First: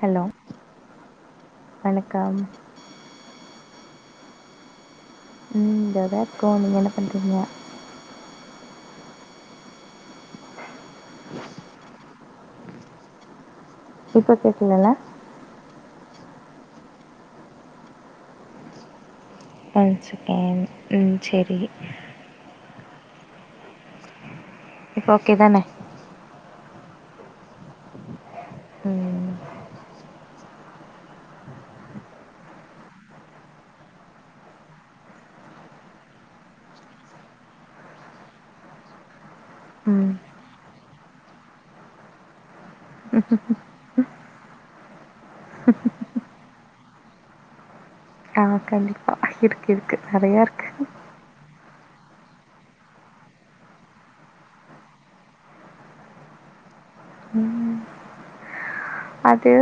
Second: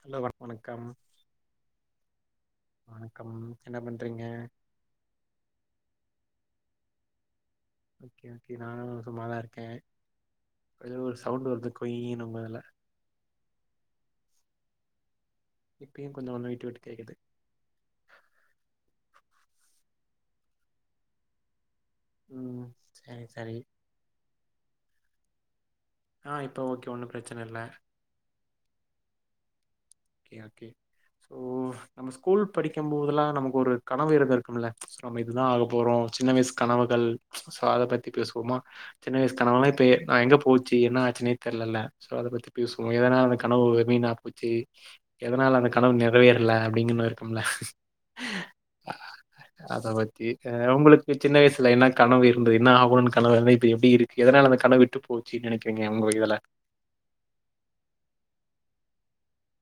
Hello வண வணக்கம் வணக்கம் வணக்கம் என்ன பண்றீங்க ம் நல்லா இருக்கோ நீங்க என்ன பண்றீங்க ஓகே ஓகே நா சும்மாதா இருக்கே எதோ ஒரு சவுண்ட வருது கொய்னு உங்கதுல இப்போ கேட்கலல்ல இப்பயு கொஞ்சோ கொஞ்சோ விட்டு விட்டு கேக்குது ஒன் செகண்ட் ம் செரி ம் சரி சரி இப்போ ஓகே தானே ஆ இப்போ ஓகே ஒன்னு பிரச்சன இல்ல ம் ஓகே ஓகே ம் நம்ம ஸ்கூல் படிக்கு போதுல்லா நமக்கு ஒரு கனவு இருந்துருகுல நம்ம இதுதா ஆக போறோ சின்ன வயசு கனவுகள் சோ அத பத்தி பேசுவோமா சின்ன வயசு கனவெல்லா இப்ப இய ம் எங்க போச்சு என்ன ஆச்சினே தெர்லலா சோ அத பத்தி பேசுவோ ஏதனா அந்த கனவு வீனா போச்சு எதனால அந்த கனவு நிறைவேறல அப்டிங்கன்னு இருக்கும்ல ஆ கண்டிப்பா இருக்கு இருக்கு நெறயா இருக்கு இப்ப சின்ன வயசுல என்ன கனவு இருந்து என்ன ஆகணும்னு கனவு இரு இப்ப எப்டி இருக்கு எதனால அந்த கனவு விட்டு போச்சுன்னு நெனைக்கிறீங்க உங்க இதுல ம் அது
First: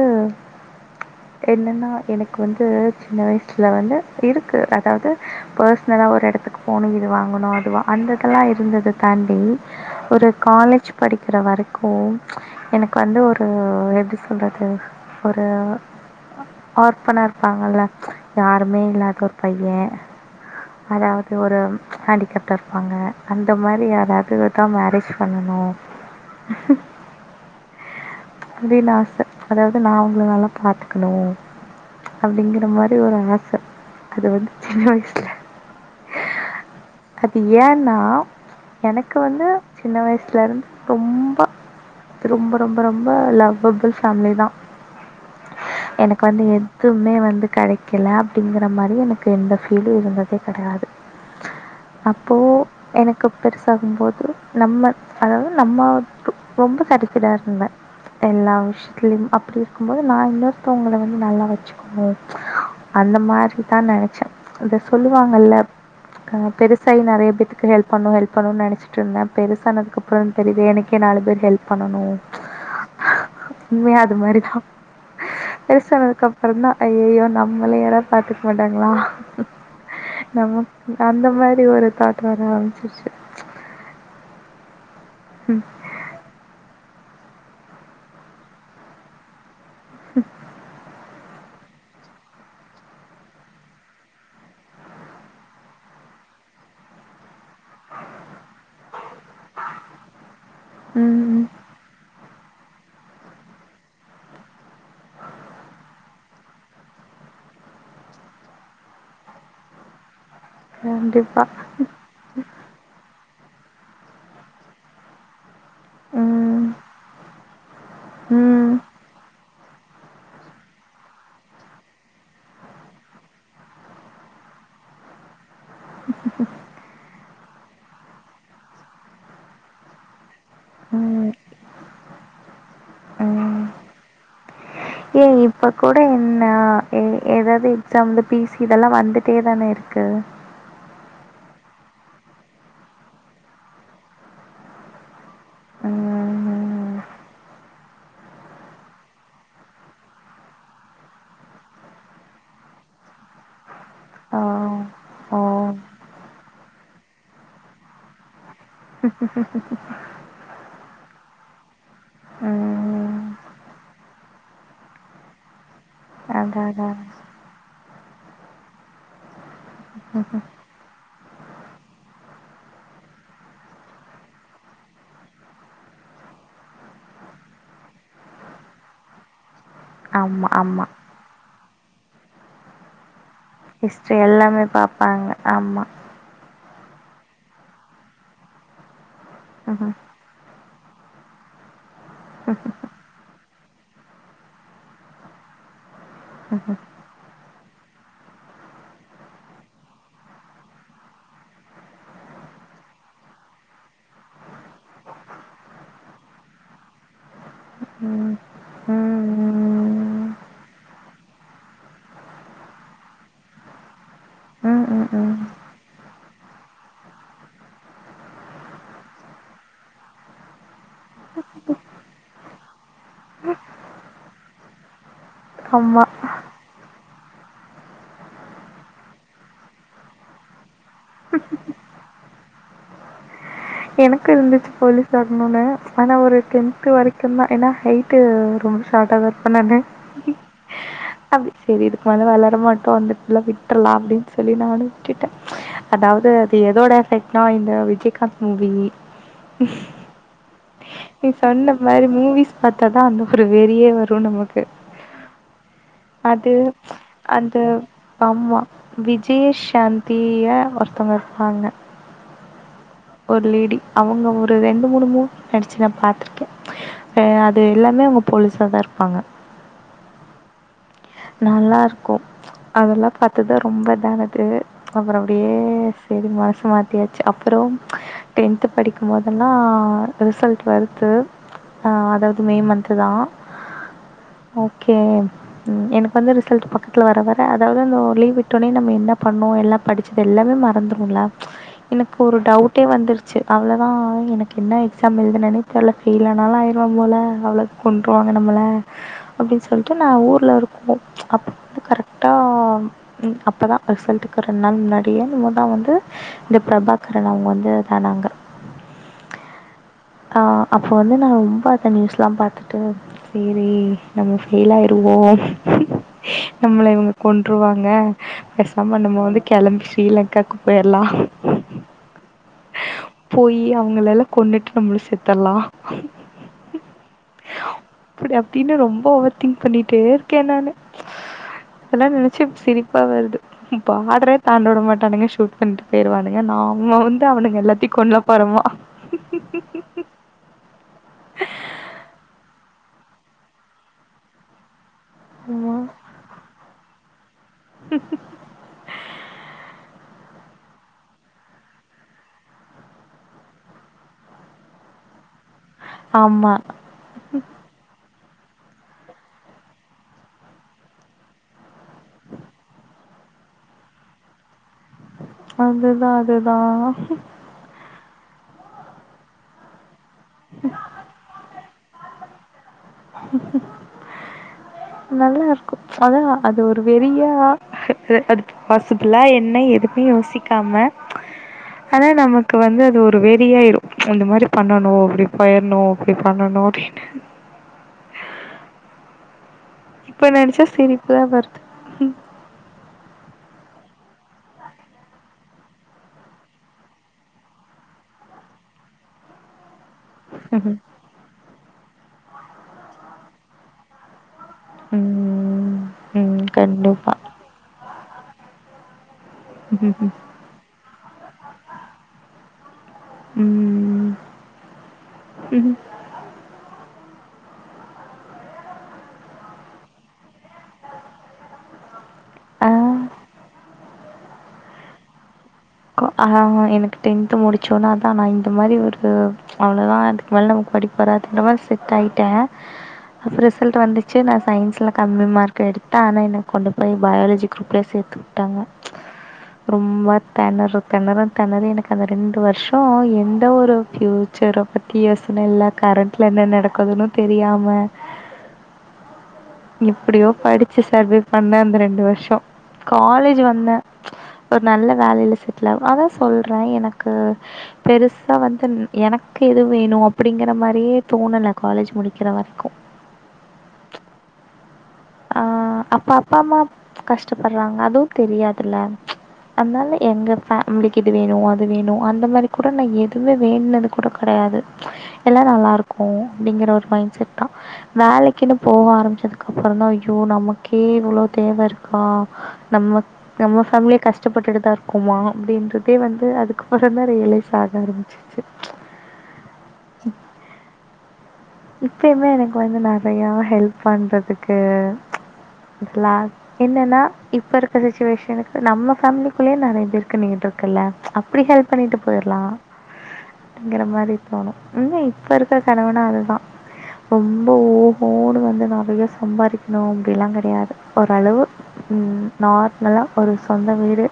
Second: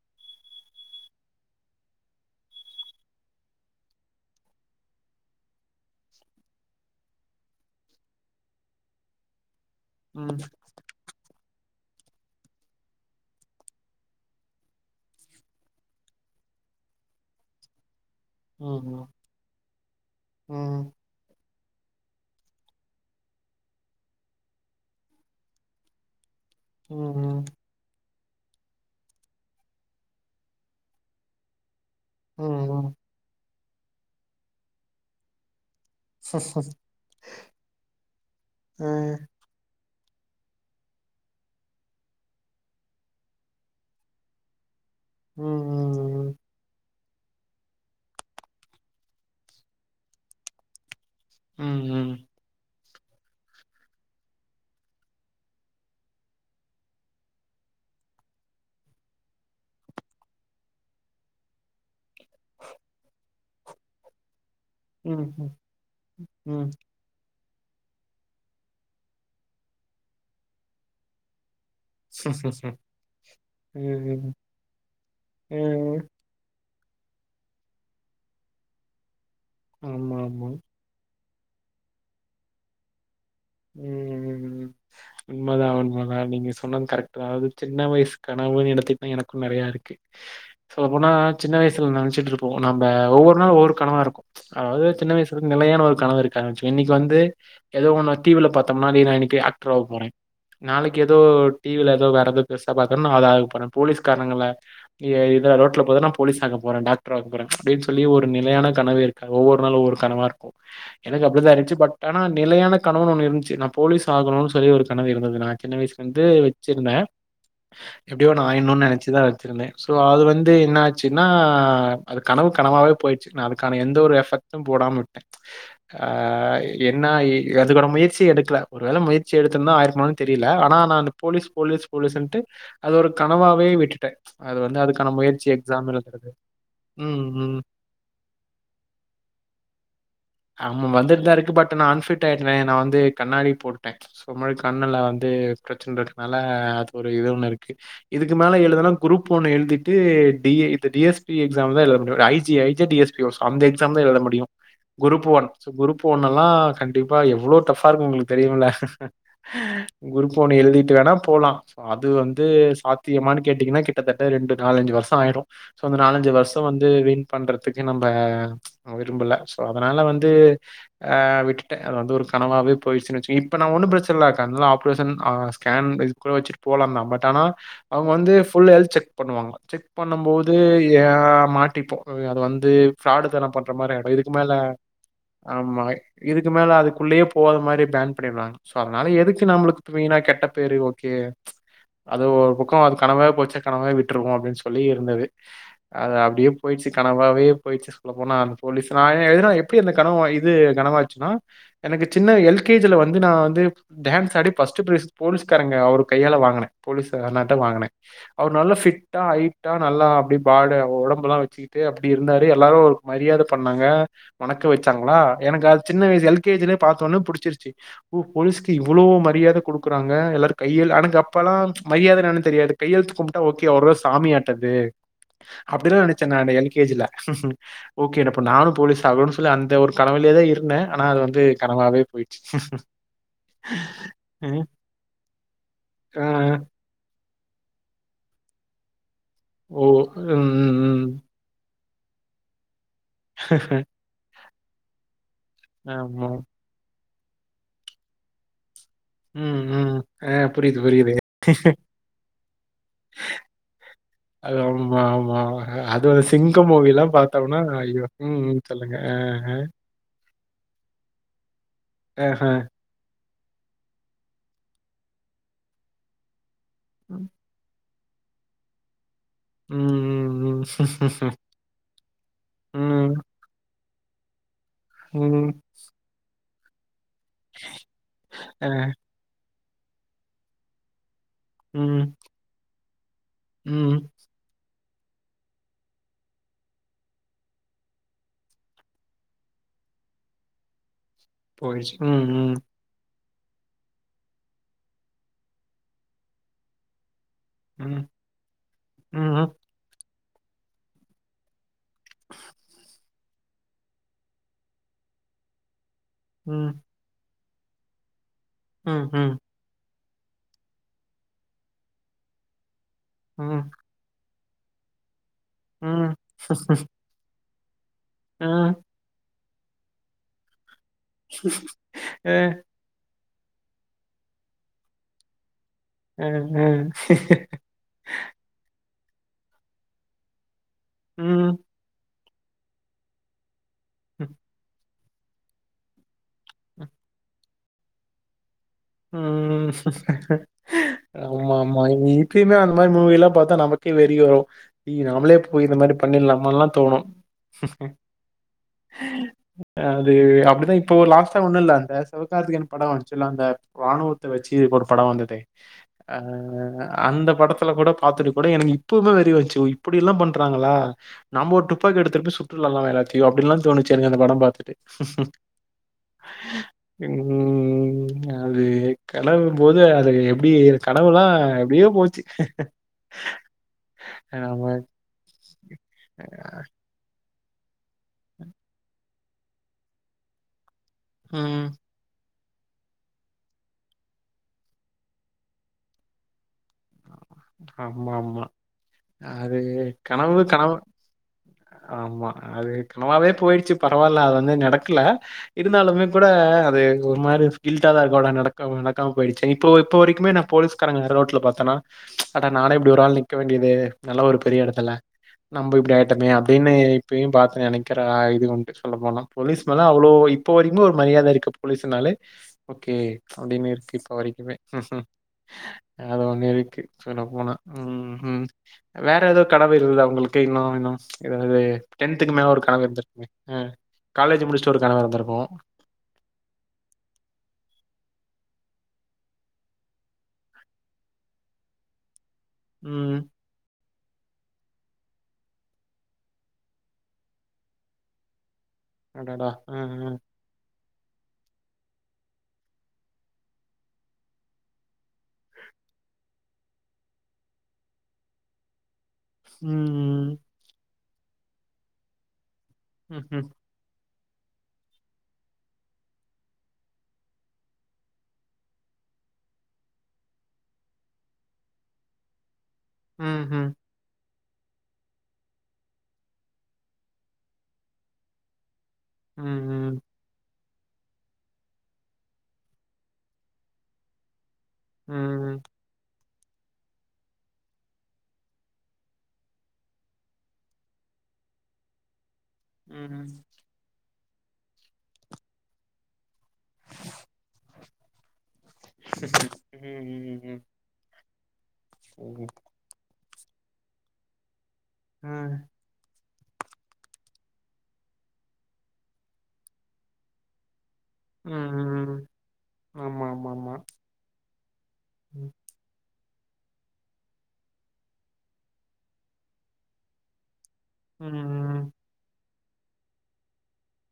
என்னன்னா எனக்கு வந்து சின்ன வயசுல வந்து இருக்கு அதாவது பர்சனலா ஒரு எடத்துக்கு போணு இது வாங்கணு அதுவா அந்த இதெல்லா இருந்தது தாண்டி ஒரு ம் காலேஜ் படிக்கிற வரைக்கு எனக்கு வந்து ஒரு எப்டி சொல்றது ஒரு ஆர்ஃபனா இருப்பாங்கல்ல யாருமே ம் இல்லாத ஒரு பையே ம் அதாவத் து ஒரு ஹேண்டிகெப்டா இருப்பாங்க அந்த மாறி யாரையாவதுதா மேரேஜ் பண்ணணூ ம் ம் அப்டின் ஆச அதாவது நா அவங்கள நல்லா பாத்துக்கணூ ம் அப்டிங்கிற ம் ம் மாறி ஒரு ஆச அது வந்து சின்ன வயசுல சர் சரி அது ஏன்னா அ எனக்கு வந்து சின்ன வயசுல இருந்து ரொம்ப ரொம்ப ரொம்ப ரொம்ப லவ்வபுள் ஃபேம்லிதா ம் எனக்கு வந்து எதுவுமே வந்து கெடைக்கல அப்டிங்கிற மாறி எனக்கு எந்த ஃபீலு இருந்ததே கெடையாது ம் ம் அப்போ எனக்கு பெருசாகும்போது நம்ம அதாவது நம்ம ரொம்ப சேட்டிஸ்ஃபைடா இருந்தே எல்லா விஷயத்துலயும் அப்டி இருக்கும் போது நா இன்னொருத்தவங்கள வந்து நல்லா வச்சிக்கணு அந்த மாறி தா நெனைச்சே இந்த ம் ம் ம் சொல்லுவாங்கல்ல ஆ பெருசு நெறைய பேத்துக்கு ஹெல்ப் பண்ணு ஹெல்ப் பண்ணுன் நெனச்சிட்ருந்தே பெருசானதுக்கப்றோ தெரிது எனக்கே நாலு பேர் ஹெல்ப் பண்ணனூ உண்மையா ம் அது ம் மாறிதா ம் பெருசானதுக்கப் பறோந்தா ஐய்யயோ நம்மள யாராத் பாத்துக்க மாட்டாங்களா ஆமா ஆமா நம்ம அந்த மாறி ஒரு தாட் வர ஆரம்பிச்சிருச்சு ம் ம் ம் உண்மதா உண்மதா நீங்க சொன்னது கரெக் டு அதாவது சின்ன வயசு கனவூன் எடுத்துகிட்னா எனக்கு நெறையா இருக்கு சொல்ல போனா சின்ன வயசுல நெனச்சிட்ருப்போ நம்ப ஒவ்வொரு நாளு ஒவ்வொரு கனவா இருக்கு அதாவது சின்ன வயசுலந் நிலையான ஒரு கனவு இருக்கா இன்னைக்கு வந்து ஏதோ ஒன்ன டி வி ல பாத்தோ மாரி நா இன்னைக்கி ஆக்ட்ராவ போறே நாளைக்கி எதோ டி வி ல எதோ வேறெதோ பெருசா பாத்தன்னா அதாகபோறே போலீஸ்காரங்கள ஏ இதுல ரோட்ல பாத்தனாப் போலீஸ் ஆக போற டாக்டர் ஆக போற அப்டின் சொல்லி ஒரு நிலையான கனவு இருக்காத் ஒவ்வொரு நாளு ஒவ்வொரு கனவாருக் எனக்கு கண்டிப்பா. அப்டிதா இருந்ச்சி பட் ஆனா நிலையான கனவுன் ஒன்னு இருந்துச்சி நா போலீஸ் ஆகணூன் சொல்லி ஒரு கனவு இருந்தது நா சின்ன வயசுலந்து ம். வச்சிருந்தே எப்டியோ நா ம். ஆயின்னூன் நெனச்சிதா வச்சிருந்தே சோ அது வந்து என்னாச்சின்னா அது கனவு கனவாவே போயிச்சி நா அதுக்கான எந்த ஒரு எஃபெக்ட்டு போடாம விட் அ ஆ என்னா இ அதுக்கான முயற்சி எடுக்கல ஒரு வேள முயற்சி எடுத்துருந்தா ஆயிர்ப்பனோ தெரியல ஆனா நானு ம். போலீஸ் போலீஸ் போலீஸுன்ட்டு அது ஒரு கனவாவே விட்டுட்டே ஏ இப்பக் கூட என்ன எ ம், ம். ஏதாது எக்ஸாம் இந்த பீ சி இதெல்லா வந்துட் தே தானே இருக்கு ஆமா வந்துட்தா இருக்கு பட் நா அன்ஃபிட் ஆயிட்டனே நா வந்து கண்ணாடி போட்டுட்டே சோ மாரி கண்ணுல வந்து பிரச்சன இருக்குனால அது ம். ஒரு இது ஒன்னு இருக்கு இதுக்கு மேல எழுதுனா குரூப் ஒன்னு எழுதிட்டு பி ஏ இது டி எஸ் பி எக்ஸாம் தா எழுத முடியு ஐ ஜி ஐ ஜி ஆ டி எஸ் பியோஸ் அந்த எக்ஸாம் தா எழுத ஓ. முடியு குரூப் ஓ. ஒன் ச குரூப் ஒன்னல்லா கண்ட் டிப்பா எவ்வளோ டஃப்பாருக்கு உங்களுக்கு தெரியூல குரூப் ஒன் எழுதிட்டு வேணா போலா அது வந்து ம். சாத்தியமானு கேட்டீங்கனா கிட்டத்தட்ட ரெண்டு நாலஞ்சு வருஷோ ஆயிரு சோ அந்த நாலஞ்சி வருஷோ அதான், வந்து அதான். வீண் பண்றதுக்கு நம்ப விரும்பல சோ அதனால வந்து அ விட் ட்ட அது வந்து ஒரு கனவாவேப் போயிருசுனு வெச்சு இப்ப நா ஒன்னும் பிரச்சனல கண்ல ஆப்ரேஷன் ஆ ஸ்கேன் இதுக்கூட வெச்சுர் போலாந்தா பட் ஆனா அவுங்க வந்து ஃபுல் ஹெல்த் செக் பண்ணுவாங்க செக் ஆமா, பண்ணும்போது ஆமா. யா மாட்டிப்போ அது வந்து ஃப்ராடு தனோம் பண் ற மாரி ஆயிடோ ஹிஸ்ட்ரி இதுக்கு மேல எல்லாமே பார்ப்பாங்க. ஆமா இதுக்கு மேல அதுக்குள்ளயே போவாத மாரி பேன் பண்ணிர்றாங் சோ அதனால எதுக் க்கு நம்ளுக்கு ம்ஹ்ம். வீணாக் கெட்ட பேரு ஓகே அது ஒரு பக்கோ அது கனவாவே போச்சா கனவாவே விட்ருவோ அப்டின் சொல்லி இருந்தது அது அப்டியே ம்ஹ்ம். போயிட்ச்சு கனவாவே போயிட்ச்சு சொல்ல போனா அந்த போலீஸ் நா எ எதுனா எப்டி அந்தக் கனவோ இது கனவாச்சுனா எனக்கு சின்ன எல் கே ஜில வந்து நா வந்து டான்ஸ் ஆடி ஃபர்ஸ்ட்டு ப்ரைஸ் போலீஸ்காரங்க அவுருக் கையால வாங்கனே போலீஸ் அண்ணாட்ட வாங்கனே ம். அவுரு நல்லா ஃபிட்டா ம். ஹைட்டா நல்லா அப்டி பாடு ஒடம்புலா வெச்சி கிட்டு அப்டி இருந்தாரு எல்லாரு ஒரு மரியாத பண்ணாங்க வணக்க ம். ம். வெச்சாங்ளா ம். எனக்கு அது சின்ன வயசு எல் கே ஜி லே பாத்தொன்னே புடிச்சிருச்சி ஒ போலீஸுக்கு இவ்ளோ மரியாத குடுக்குறாங்க எல்லாரு கையில் எனக்கு அப்பலாம் மரியாத எனானு தெரியாதுக் கையெழ்த்து கும்ட்டா ஓகே அவுருதா சாமியாட்டது அப்டிலா ஆமா. நெனச்சே நானு எல் கே ஜில ஓகே ட அப்ப நானும் போலீஸ் ஆகனுன் சொல்லி அந்த ஒரு கனவுலியேதா இருந்தே அனா அது வந் து கனவாவே போயிட்ச்சி எனக்கு இருந்துச்சு போலீஸ் ஆகணுனு ஆனா ஆ. ஒரு டென்த்து வரைக் குந்தா எனா ஹைட்டு ரொம்ப ஷார்ட்டாதா இருப்பே நானு ஓ! ம், ம். அப்டி செரி இதுக்கு மேல வளர மாட்டோ வந்துட்ள்ளா விட்ரலா அப்டின் சொல்லி நானு விட்டுட்டே ஆமா. அதாவ்து அது எதோட எஃபெக்ட்னா இந்த விஜய்காந்த் மூவி ம், ம். ஆ புரியுது, புரியுது. நீ சொன்ன மாரி மூவிஸ் பாத்தாதா அந்த ஒரு வெறியே வரு அது நமக்கு ஆமா, ஆமா. ஒரு அது சிங்கம் மூவிலாம் அந்த பார்த்தோம்னா, ஐயோ! ம், ஆமா ம். சொல்லுங்க. ஆ, ஆ. விஜயசாந்த் தீய ஒருத்தவுங்க இருப்பாங்க அ ஆ ஒரு லேடி அவுங்க ஒரு ரெண்டு மூனு மூவ் நடிச்சி நா பாத்திருக்கே ம், ஆ அ து எல்லாமே அவுங்க போலீஸாதா இருப்பாங்க ம் ம் ம் நல்லா இருக்கு அதெல்லாப் பாத்துதா ரொம்ப இதானது அப்றோ ம். அப்டியே செரி மனசு மாத்தியாச்சு அப்புறோம் டென்த்து ஆ. படிக்கும்மோத் தெல்லா ரிசல்ட் வருது ஆ ம், அதாவுது மே மன்த்துதா ம். ஓகே ம் எனக்கு வந்து ரிசல்ட்டு பக்கத்ல வர வர அதாவுது அந்த ஒரு லீவ் விட்டோனே நம்ம என்னப் பண்ணோ எல்லாப் படிச்சது எல்லாமே மறந்துருல்ல போயிடுச்சு. எனக்கு ம், ஒரு ம். டவுட் டே வந்துருச்சு அவ்ளோதா எனக்கு என்ன எக்ஸாம் எழ்தனனே தெர்ல ஃபெயிலானாலு ஆயிருவம் போல அவ்ளோத் ம், கொண்ருவாங்க நம்மள ம், அப்டின் சொல்ட்டு நா ஊர்ல ஒருக் கோ அப்ப வந்து கரெக்ட்டாம் ம் அப்பதா ரிசல்ட்டுக்கு ஒரு ரெண் நாள் முன்னாடியே என்னுமோதா வந்து இந்த ம். பிரபாக் கரன் அவுங்க வந்து இதானாங்க ம் ம் ஆ அப்ப வந்து நா ரொம்ப அத நியூஸ்லாம் பாத்துட்டு சேரி ம், நம்ம ஃபெயில் ஆயிருவோ ம். நம்ள இவுங்க கொண்ருவாங்க ஆ, பேசாம் இப்ப நம்ம வந்து கெளம்பி ஸ்ரீலங்காக்கு போயிர்லா அ போயி அவங்கள எல்லா கொன்னுட்டு நம்மளும் செத்தரலா அ அ அப்டி அப்டினு ரொம்ப ஓவர் திங்க் பண்ணிட்டே இருக்கே நானு ம். அதெல்லா நெனச்சி சிரிப்பா வருது பாடரே தாண்டவிடமாட்டானுக ஷூட் பண்ணிட்டு பேயிருவானுங்க நாம வந்து அவனுங்க எல்லாத்தை கொள்ளப் போறமா ம் ஆமா ஆமா இப்பயுமே அந்த மாதிரி மூவி எல்லா பாத்தா நமக்கே வெறி வரும் ம் நாம்மளே போய் இந்த ஆமாம் மாதிரி பண்ணிடலாமா தோணும் அ அது அப்படிதான் இப்போ லாஸ்ட்டா ஒண்ணு இல்ல அந்த சிவகார்த்திகேயன் படம் வந்துச்சுல அந்த இராணுவத்த வச்சு ஒரு படம் வந்ததே அ ஆமாம் அந்த படத்துல கூட பாத்துட்டு கூட எனக்கு இப்பவே வெறி வந்துச்சு இப்படி எல்லா பண்றாங்களா நம்ம ஒரு டுப்பாக்கிகு எடுத்துட்டு சுட்டுறாலா எல்லாத்தையும் அப்டின்லா தோணிச்சு அந்த படம் பாத்துட்டு அதுதா அதுதா ம் அது கிளம்பு போது அது எப்படி இருக்கு கனவுலா எப்டியோ போச்சி ஆமா நல்லா இருக்கு அதான் அது ஒரு வெறியா அது வாச இப்லாம் என்ன எதுக்குனு யோசிக்காம ம் ஆனால் நமக்கு வந்து அது ஒரு வெறியா ஆயிரும் இந்த மாதிரி பண்ணணும் அப்படி போயிடணு அப்படி பண்ணணு அப்படின்னு ஆமா ஆமா அது இப்ப கனவு நெனச்சா கனவ சிரிப்பு தான் வருது. ஆமா அது கனவாவே போயிடுச்சு பரவாயில்ல அது வந்து நடக்கல இருந்தாலுமே கூட அது ஒரு மாரி கில்ட்டா தான் இருக்கம் நடக்க போயிச்சே இப்ப இப்போ வரைக்குமே நான் ம்ஹ்ம். போலீ்ஸ்காரங்கள நடு ரோட்ல பாத்தேனா நானே இப்படி ஒரு ஆள் நிற்க வேண்டியது நல்ல ஒரு பெரிய இடத் ல்ல நம்ம ம். இப்படி ஆயிட்டோமே ம். அப்டின்னு கண்டிப்பா. இப்பயும் பார்த்து நினைக்கிற அ இது உண்டு சொல்லப்போனா போலீஸ் மேல அவ்ளோ ம்ஹ்ம். இப்போ வரைக்கு ஒரு மரியாதை இருக்கு போலீஸ்னாலே ஓகே அப்டின்னு இருக்கு இப்ப ம். வரைக்குமே ம். அது ஒண்ணு இருக்கு சொல்ல போனா ம் ம் வேற ஏதோ கனவு இருந்ததா உங்களுக்கு இன்னு இன்னும் ஏதாவது டென்த்துக்கு மேல ஒரு கனவு ஆ. இருந்திருக்குமே காலேஜ் முடிச்சிட்டு ஒரு கனவு இருந்திருக்கும் ஆஹ எனக்கு டென்த்து முடிச்சோனதான் நான் இந்த மாரி ஒரு இது அவ்ளோதா அதுக்கு மேல நமக்கு படிப்பு வராது இந்த மாரி செட் ஆயிட்ட ம் ரிசல்ட் வந்துச்சு நான் சயின்ஸில கம்மி மார்க் எடுத்த ஆனா என்ன கொண்டு போய் பயாலஜி குருப்ல சேத்து ட்டாங்க அடடா! ரொம்ப ம், தணற தணற தணறி எனக்கு அந்த ரெண்டு வருஷம் எந்த ஒரு பியூச்சரோ பத்தி கி யோசன இல்ல கரண்ட்ல என்ன நடக்குதுன்னு தெரியாம ம் எப்டியோ படிச்சு சர்வே பண்ண அந்த ரெண்டு வருஷோ ம், காலேஜ் ம். வந்த ஒரு நல்ல வேலையில செட்டில் ஆவு அதா சொல்றே எனக்கு பெருசா வந்து எனக்கு எது வேணு அப்டிங்கற மாரியே தோணல காலேஜ் முடிக்கிற வரைக்கு ம் ம் ஆ அப்ப அப்பா அம்மா கஷ்டப்படுறாங்க அதுவு தெரியாதுல அதனால ம்ஹ்ம். எங்க ஃபேமிலிக்கு இது வேணும் அது வேணும் அந்த மாரி கூட நான் எதுமே வேண்டுனது கூட கிடையாது ம் எல்லா நல்லா இருக்கும் அப்டிங்கிற ஒரு மைண்ட் செட் தான் வேலைக்குன்னு போக ஆரம்பிச்சதுக்கு அப்புறம் தான் அய்யோ நமக்கே இவ்ளோ தேவ இருக்கா ம். நம்ம ம். நம்ம பேமிலியே கஷ் டப்பட்டுட்டுதா இருக்கோமா அப்டின்றதே வந்து அதுக் அப்றோந்தா ரியலேஸ் ஆக ஆரம்பிச்சிச்சு ம். இப்பயுமே ம். எனக்கு வந்து நெறையா ஹெல்ப் பண்றதுக்கு ம் குட்லாக் என்னன்னா இப்ப இருக்க சிச்சுவேஷனுக்கு நம்ம ஃபேமிலிக்குள்ளயே நெறைய பேருக்கு நீங்க தொக்குல்ல அப்டி ஹெல்ப் பண்ணிட்டு ம். போயிறலா ஆமாமாமா. அப்டிங்கற மாரி தோணு இப்ப ம். இருக்க கனவு னா அது தா ரொம்ப ஓ ஓகோன்னு வந்து நெறைய சம்பாதிக்கணு அப்டிலா கெடையாது ஓரளவு ம். ம் நார்மலா ஒரு சொந்த வீடு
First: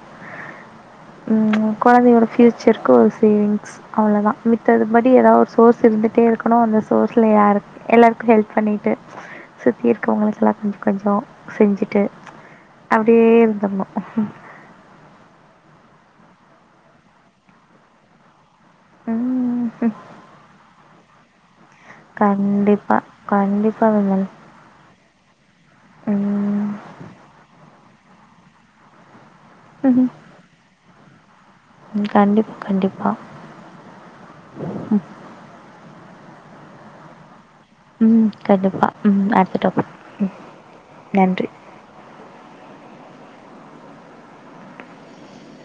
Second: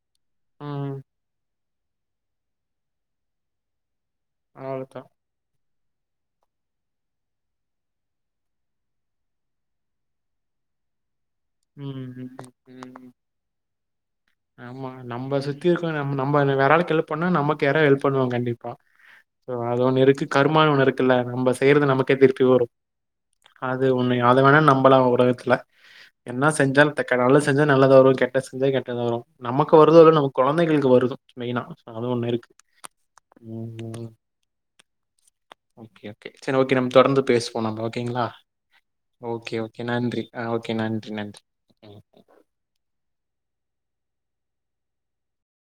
ம். ம் கொழந்தையோட ஃப்யூச்சர்க்கு ஒரு சேவிங்ஸ் அவ்ளோதா மித்ததுபடி அவ்ளோதான். ஏதாவது ஒரு சோர்ஸ் ஸ் இருந்துட்டே இருக்கணு அந்த சோர்ஸ்ல யாருக் எல்லாருக்கு ஹெல்ப் பண்ணிட்டு சுத்தி இருக்கவங்களுக் அதல்லா கொஞ்சோ கொஞ்சோ செஞ்சுட்டு ம். ம். அப்டியே இருந்தணு ஆமா நம்ம சுத்தி இருக்கோ நம்ம நம்ம வேறாலுக்கு ஹெல்ப் பண்ணா நமக்கு யாரா ஹெல்ப் பண்ணுவா கண்டிப் பா அது ம் ஒண்ணு இருக்கு கருமா ஒண்ணு இருக்குல்ல நம்ம செய்யறது நமக் கே திருப்பி வரு கண்டிப்பா அது கண்டிப்பா ஒண்ணு விமல் அத வேணா நம்பலா உலகத்துல என்ன ம் செஞ்சால் ட்ட நல்ல தா செஞ்ச நல்தா வரு கெட்ட செஞ்சா கெட்டதா வரு நமக்கு வருதோ இல்லயோ ம் நமக் கொழந்தைகளுக்கு வருது மெயினா அது ஒண்ணு இருக்கு கண்டிப்பா கண்டிப்பா ம் ஒகே ஒகே சேரி ஓகே நம்ம தொடர்ந்து பேசு வோனா ஓகேங்களா ம் கண்டிப்பா ம் ஓகே அடுத்த ஓகே டாபிக் நன்றி ம் ஓகே நன்றி நன்றி ம்